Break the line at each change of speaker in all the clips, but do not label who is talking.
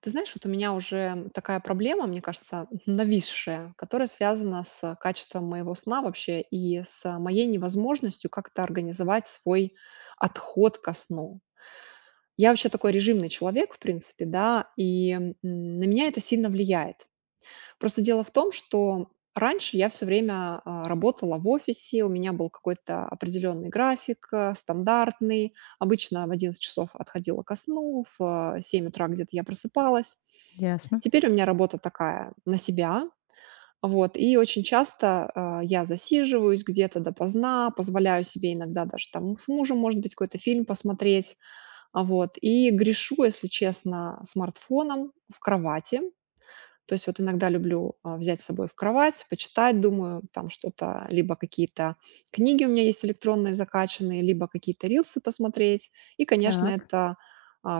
Ты знаешь, вот у меня уже такая проблема, мне кажется, нависшая, которая связана с качеством моего сна вообще и с моей невозможностью как-то организовать свой отход ко сну. Я вообще такой режимный человек, в принципе, да, и на меня это сильно влияет. Просто дело в том, что раньше я все время, работала в офисе, у меня был какой-то определенный график, стандартный. Обычно в 11 часов отходила ко сну, в, 7 утра где-то я просыпалась.
Ясно.
Теперь у меня работа такая на себя, вот, и очень часто, я засиживаюсь где-то допоздна, позволяю себе иногда даже там с мужем, может быть, какой-то фильм посмотреть, вот, и грешу, если честно, смартфоном в кровати. То есть вот иногда люблю, взять с собой в кровать, почитать, думаю, там что-то, либо какие-то книги у меня есть электронные закачанные, либо какие-то рилсы посмотреть. И, конечно,
Так,
это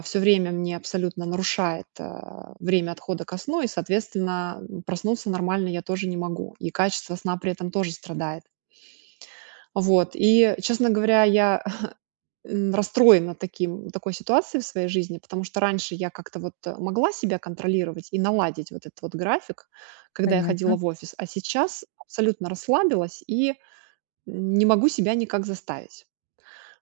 все время мне абсолютно нарушает, время отхода ко сну, и, соответственно, проснуться нормально я тоже не могу, и качество сна при этом тоже страдает. Вот, и, честно говоря, я расстроена таким такой ситуацией в своей жизни, потому что раньше я как-то вот могла себя контролировать и наладить вот этот вот график, когда я ходила
понятно.
в офис, а сейчас абсолютно расслабилась и не могу себя никак заставить.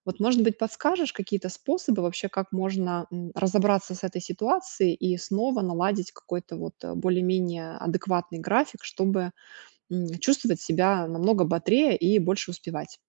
Вот, может быть, подскажешь какие-то способы вообще, как можно разобраться с этой ситуацией и снова наладить какой-то вот более-менее адекватный график, чтобы чувствовать себя намного бодрее и больше успевать.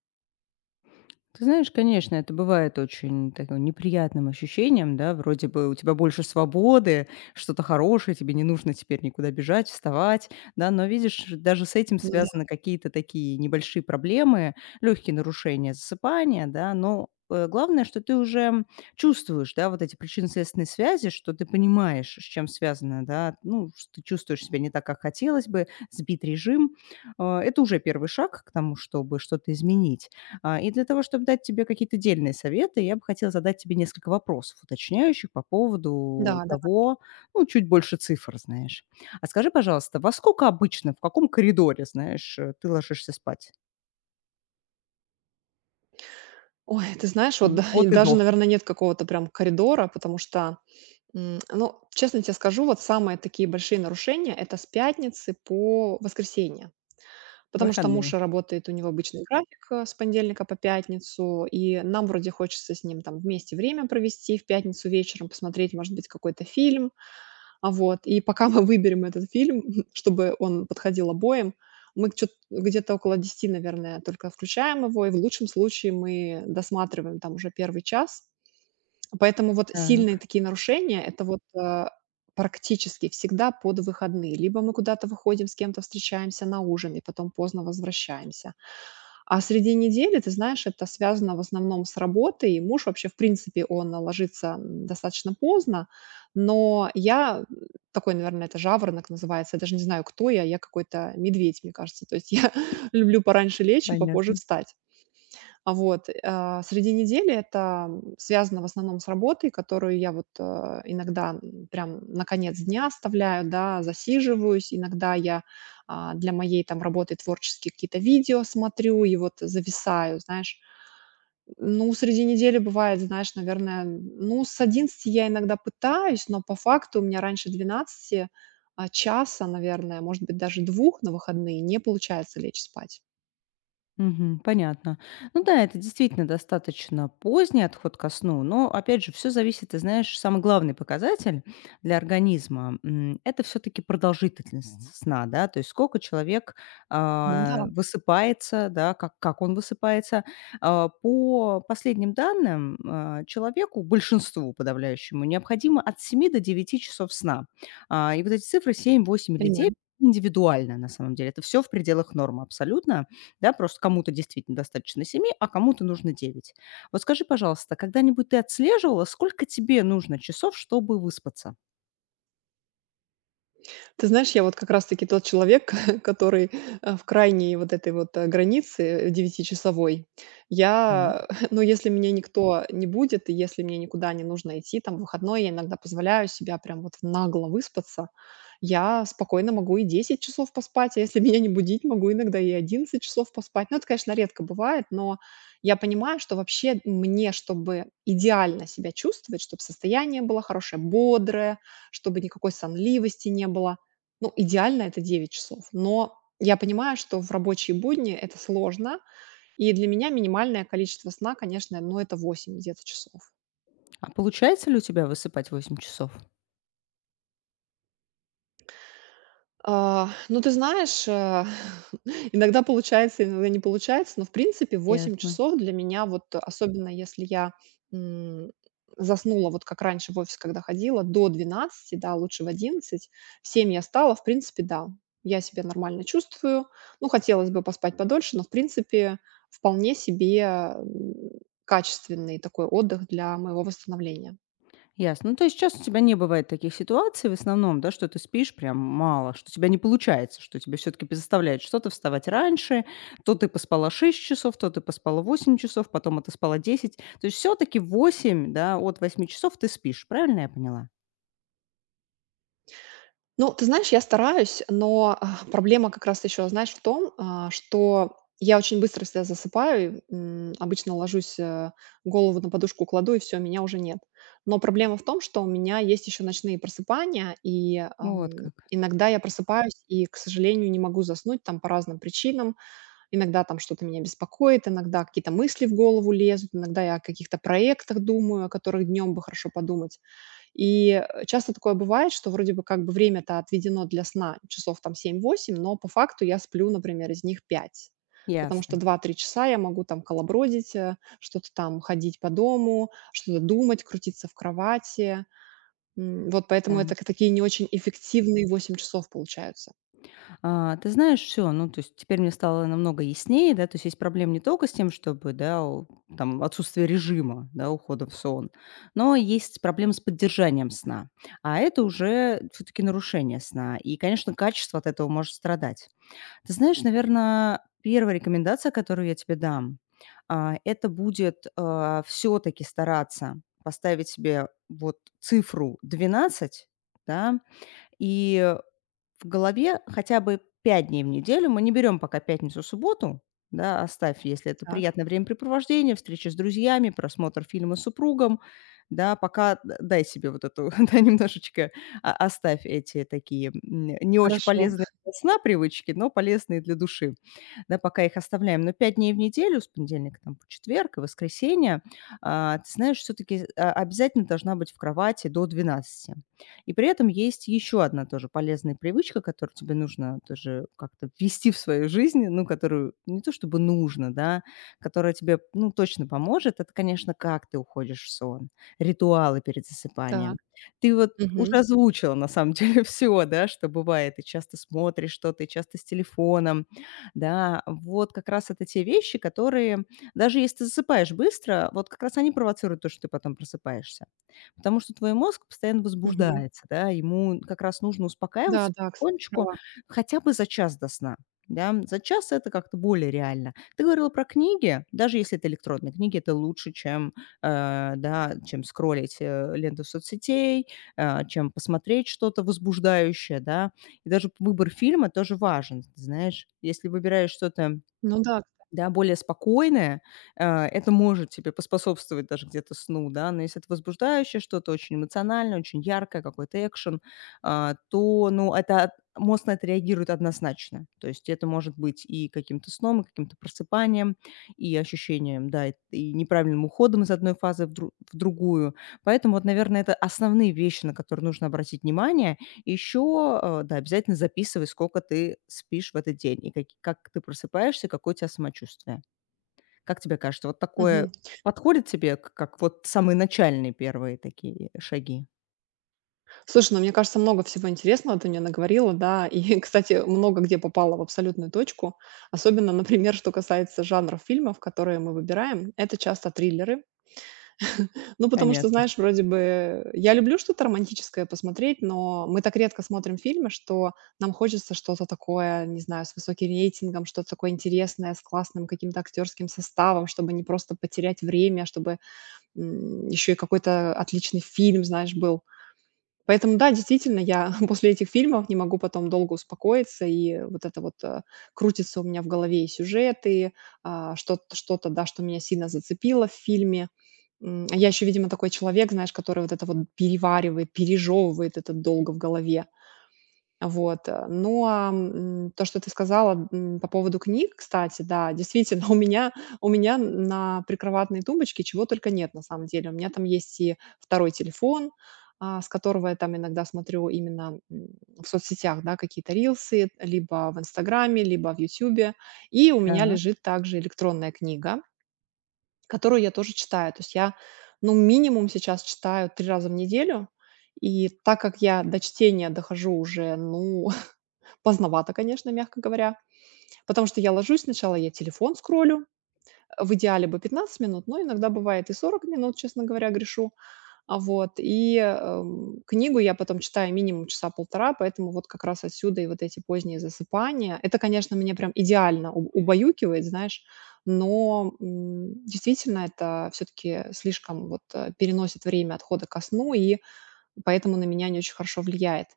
Ты знаешь, конечно, это бывает очень таким неприятным ощущением, да, вроде бы у тебя больше свободы, что-то хорошее, тебе не нужно теперь никуда бежать, вставать, да, но видишь, даже с этим
Ну да,
связаны какие-то такие небольшие проблемы, легкие нарушения засыпания, да, но главное, что ты уже чувствуешь, да, вот эти причинно-следственные связи, что ты понимаешь, с чем связано, да, ну, что ты чувствуешь себя не так, как хотелось бы, сбит режим. Это уже первый шаг к тому, чтобы что-то изменить. И для того, чтобы дать тебе какие-то дельные советы, я бы хотела задать тебе несколько вопросов уточняющих по поводу
да, да.
того, ну, чуть больше цифр, знаешь. А скажи, пожалуйста, во сколько обычно, в каком коридоре, знаешь, ты ложишься спать?
Ой, ты знаешь, вот
М,
да, и
от и
даже,
до.
наверное, нет какого-то прям коридора, потому что, ну, честно тебе скажу, вот самые такие большие нарушения — это с пятницы по воскресенье. Потому что муж
Выходные.
работает, у него обычный график, с понедельника по пятницу, и нам вроде хочется с ним там вместе время провести в пятницу вечером, посмотреть, может быть, какой-то фильм, а вот, и пока мы выберем этот фильм, чтобы он подходил обоим, мы чё где-то около 10, наверное, только включаем его, и в лучшем случае мы досматриваем там уже первый час. Поэтому вот сильные
Так,
такие нарушения — это вот, практически всегда под выходные. Либо мы куда-то выходим, с кем-то встречаемся на ужин и потом поздно возвращаемся. А среди недели, ты знаешь, это связано в основном с работой. И муж вообще, в принципе, он ложится достаточно поздно, но я такой, наверное, это жаворонок называется. Я даже не знаю, кто я. Я какой-то медведь, мне кажется. То есть я люблю пораньше лечь и попозже
понятно.
встать. А вот, среди недели это, связано в основном с работой, которую я вот, иногда, прям на конец дня оставляю, да, засиживаюсь. Иногда я, для моей там работы творческие какие-то видео смотрю и вот зависаю, знаешь. Ну, среди недели бывает, знаешь, наверное, ну, с 11 я иногда пытаюсь, но по факту у меня раньше 12 часа, наверное, может быть, даже 2 на выходные не получается лечь спать.
Мгм. Понятно. Ну да, это действительно достаточно поздний отход ко сну, но, опять же, все зависит, ты знаешь, самый главный показатель для организма, м, это все таки мгм, продолжительность сна, да, то есть сколько человек,
Ну да,
высыпается, да, как он высыпается. По последним данным, человеку, большинству подавляющему, необходимо от 7 до 9 часов сна. И вот эти цифры 7, 8 или 9
понимаю.
индивидуально, на самом деле. Это все в пределах нормы абсолютно. Да, просто кому-то действительно достаточно 7, а кому-то нужно 9. Вот скажи, пожалуйста, когда-нибудь ты отслеживала, сколько тебе нужно часов, чтобы выспаться?
Ты знаешь, я вот как раз-таки тот человек, который, в крайней вот этой вот, границе, девятичасовой.
Так.
Я, ну, если меня никто не будет, и если мне никуда не нужно идти, там, в выходной, я иногда позволяю себя прям вот нагло выспаться. Я спокойно могу и 10 часов поспать, а если меня не будить, могу иногда и 11 часов поспать. Ну, это, конечно, редко бывает, но я понимаю, что вообще мне, чтобы идеально себя чувствовать, чтобы состояние было хорошее, бодрое, чтобы никакой сонливости не было, ну, идеально это 9 часов, но я понимаю, что в рабочие будни это сложно, и для меня минимальное количество сна, конечно, ну, это 8 где-то часов.
А получается ли у тебя высыпать 8 часов?
Ну, ты знаешь, иногда получается, иногда не получается, но, в принципе, восемь
Ясно.
часов для меня, вот особенно если я, м, заснула, вот как раньше в офис, когда ходила, до 12, да, лучше в 11, в 7 я стала, в принципе, да, я себя нормально чувствую. Ну, хотелось бы поспать подольше, но, в принципе, вполне себе, качественный такой отдых для моего восстановления.
Ясно. Ну, то есть сейчас у тебя не бывает таких ситуаций в основном, да, что ты спишь прям мало, что у тебя не получается, что тебя все-таки заставляет что-то вставать раньше, то ты поспала 6 часов, то ты поспала 8 часов, потом отоспала 10. То есть все-таки 8, да, от 8 часов ты спишь, правильно я поняла?
Ну, ты знаешь, я стараюсь, но проблема как раз еще, знаешь, в том, что я очень быстро себя засыпаю, и, обычно ложусь, голову на подушку кладу, и все, меня уже нет. Но проблема в том, что у меня есть еще ночные просыпания, и
Вот как.
иногда я просыпаюсь и, к сожалению, не могу заснуть там по разным причинам. Иногда там что-то меня беспокоит, иногда какие-то мысли в голову лезут, иногда я о каких-то проектах думаю, о которых днем бы хорошо подумать. И, часто такое бывает, что вроде бы как бы время-то отведено для сна часов там 7-8, но по факту я сплю, например, из них 5, потому что
Ясно.
2-3 часа я могу там колобродить, что-то там ходить по дому, что-то думать, крутиться в кровати. Вот поэтому
Да.
это к такие не очень эффективные 8 часов получаются.
Ты знаешь, все, ну, то есть теперь мне стало намного яснее, да, то есть есть проблема не только с тем, чтобы, да, у там отсутствие режима, да, ухода в сон, но есть проблемы с поддержанием сна, а это уже все таки нарушение сна, и, конечно, качество от этого может страдать. Ты знаешь, наверное, первая рекомендация, которую я тебе дам, это будет, все таки стараться поставить себе вот цифру 12, да, и в голове хотя бы 5 дней в неделю. Мы не берем пока пятницу-субботу, да, оставь, если это
Так,
приятное времяпрепровождение, встреча с друзьями, просмотр фильма с супругом, да, пока дай себе вот эту, да, немножечко оставь эти такие не очень
хорошо.
полезные для сна привычки, но полезные для души, да, пока их оставляем. Но 5 дней в неделю, с понедельника там по четверг и воскресенье, ты знаешь, все-таки обязательно должна быть в кровати до двенадцати, и при этом есть еще одна тоже полезная привычка, которую тебе нужно тоже как-то ввести в свою жизнь, ну, которую не то чтобы нужно, да, которая тебе, ну, точно поможет. Это, конечно, как ты уходишь в сон, ритуалы перед
Так.
засыпанием. Ты вот
Мгм,
уже озвучила, на самом деле, все, да, что бывает. Ты часто смотришь что-то, и часто с телефоном, да. Вот как раз это те вещи, которые, даже если ты засыпаешь быстро, вот как раз они провоцируют то, что ты потом просыпаешься. Потому что твой мозг постоянно
мгм.
возбуждается, да, ему как раз нужно
Да,
успокаиваться
да, кстати,
потихонечку
права.
хотя бы за час до сна. Да, за час это как-то более реально. Ты говорила про книги, даже если это электронные книги, это лучше, чем, да, чем скроллить ленту соцсетей, чем посмотреть что-то возбуждающее, да. И даже выбор фильма тоже важен, ты знаешь. Если выбираешь что-то,
Ну да.
да, более спокойное, это может тебе поспособствовать даже где-то сну, да. Но если это возбуждающее что-то, очень эмоциональное, очень яркое, какой-то экшен, это от мозг на это реагирует однозначно. То есть это может быть и каким-то сном, и каким-то просыпанием, и ощущением, да, и неправильным уходом из одной фазы в дру в другую. Поэтому вот, наверное, это основные вещи, на которые нужно обратить внимание. Еще, да, обязательно записывай, сколько ты спишь в этот день и как ты просыпаешься, какое у тебя самочувствие. Как тебе кажется, вот такое
Мгм.
подходит тебе, к как вот самые начальные первые такие шаги?
Слушай, ну, мне кажется, много всего интересного ты мне наговорила, да. И, кстати, много где попала в абсолютную точку. Особенно, например, что касается жанров фильмов, которые мы выбираем. Это часто триллеры. Ну, потому что,
Понятно.
знаешь, вроде бы я люблю что-то романтическое посмотреть, но мы так редко смотрим фильмы, что нам хочется что-то такое, не знаю, с высоким рейтингом, что-то такое интересное, с классным каким-то актерским составом, чтобы не просто потерять время, а чтобы еще и какой-то отличный фильм, знаешь, был. Поэтому да, действительно, я после этих фильмов не могу потом долго успокоиться, и вот это вот крутится у меня в голове и сюжеты, что-то, что-то, да, что меня сильно зацепило в фильме. Я еще, видимо, такой человек, знаешь, который вот это вот переваривает, пережевывает это долго в голове. Вот. Ну, то, что ты сказала, по поводу книг, кстати, да, действительно, у меня на прикроватной тумбочке чего только нет, на самом деле. У меня там есть и второй телефон, с которого я там иногда смотрю именно, в соцсетях, да, какие-то рилсы, либо в "Инстаграме", либо в "Ютубе". И у меня
Так,
лежит также электронная книга, которую я тоже читаю. То есть я, ну, минимум сейчас читаю 3 раза в неделю. И так как я до чтения дохожу уже, ну, поздновато, конечно, мягко говоря, потому что я ложусь, сначала я телефон скроллю, в идеале бы 15 минут, но иногда бывает и 40 минут, честно говоря, грешу. Вот, и, книгу я потом читаю минимум часа полтора, поэтому вот как раз отсюда и вот эти поздние засыпания. Это, конечно, меня прям идеально уб убаюкивает, знаешь, но, действительно, это все таки слишком вот, переносит время отхода ко сну и, поэтому на меня не очень хорошо влияет.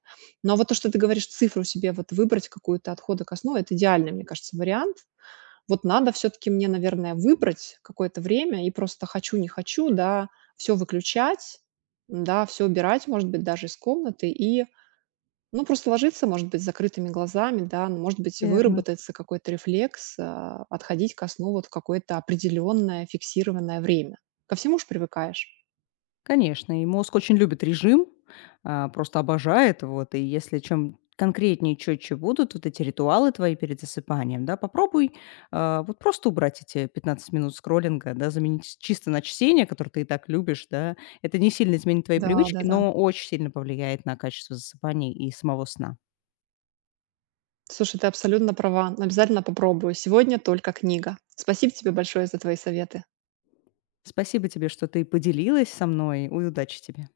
Но вот то, что ты говоришь, цифру себе вот выбрать какую-то от хода ко сну — это идеальный, мне кажется, вариант. Вот надо все таки мне, наверное, выбрать какое-то время и просто хочу, не хочу, да, все выключать, да, все убирать, может быть, даже из комнаты и, ну, просто ложиться, может быть, с закрытыми глазами, да, ну, может быть,
верно.
выработается какой-то рефлекс, отходить ко сну вот в какое-то определенное фиксированное время. Ко всему ж привыкаешь.
Конечно, и мозг очень любит режим, просто обожает. Вот, и если чем конкретнее и четче будут вот эти ритуалы твои перед засыпанием, да, попробуй вот просто убрать эти 15 минут скроллинга, да, заменить чисто на чтение, которое ты и так любишь, да. Это не сильно изменит твои привычки,
Да-да-да.
но очень сильно повлияет на качество засыпания и самого сна.
Слушай, ты абсолютно права. Обязательно попробую. Сегодня только книга. Спасибо тебе большое за твои советы.
Спасибо тебе, что ты поделилась со мной, и удачи тебе.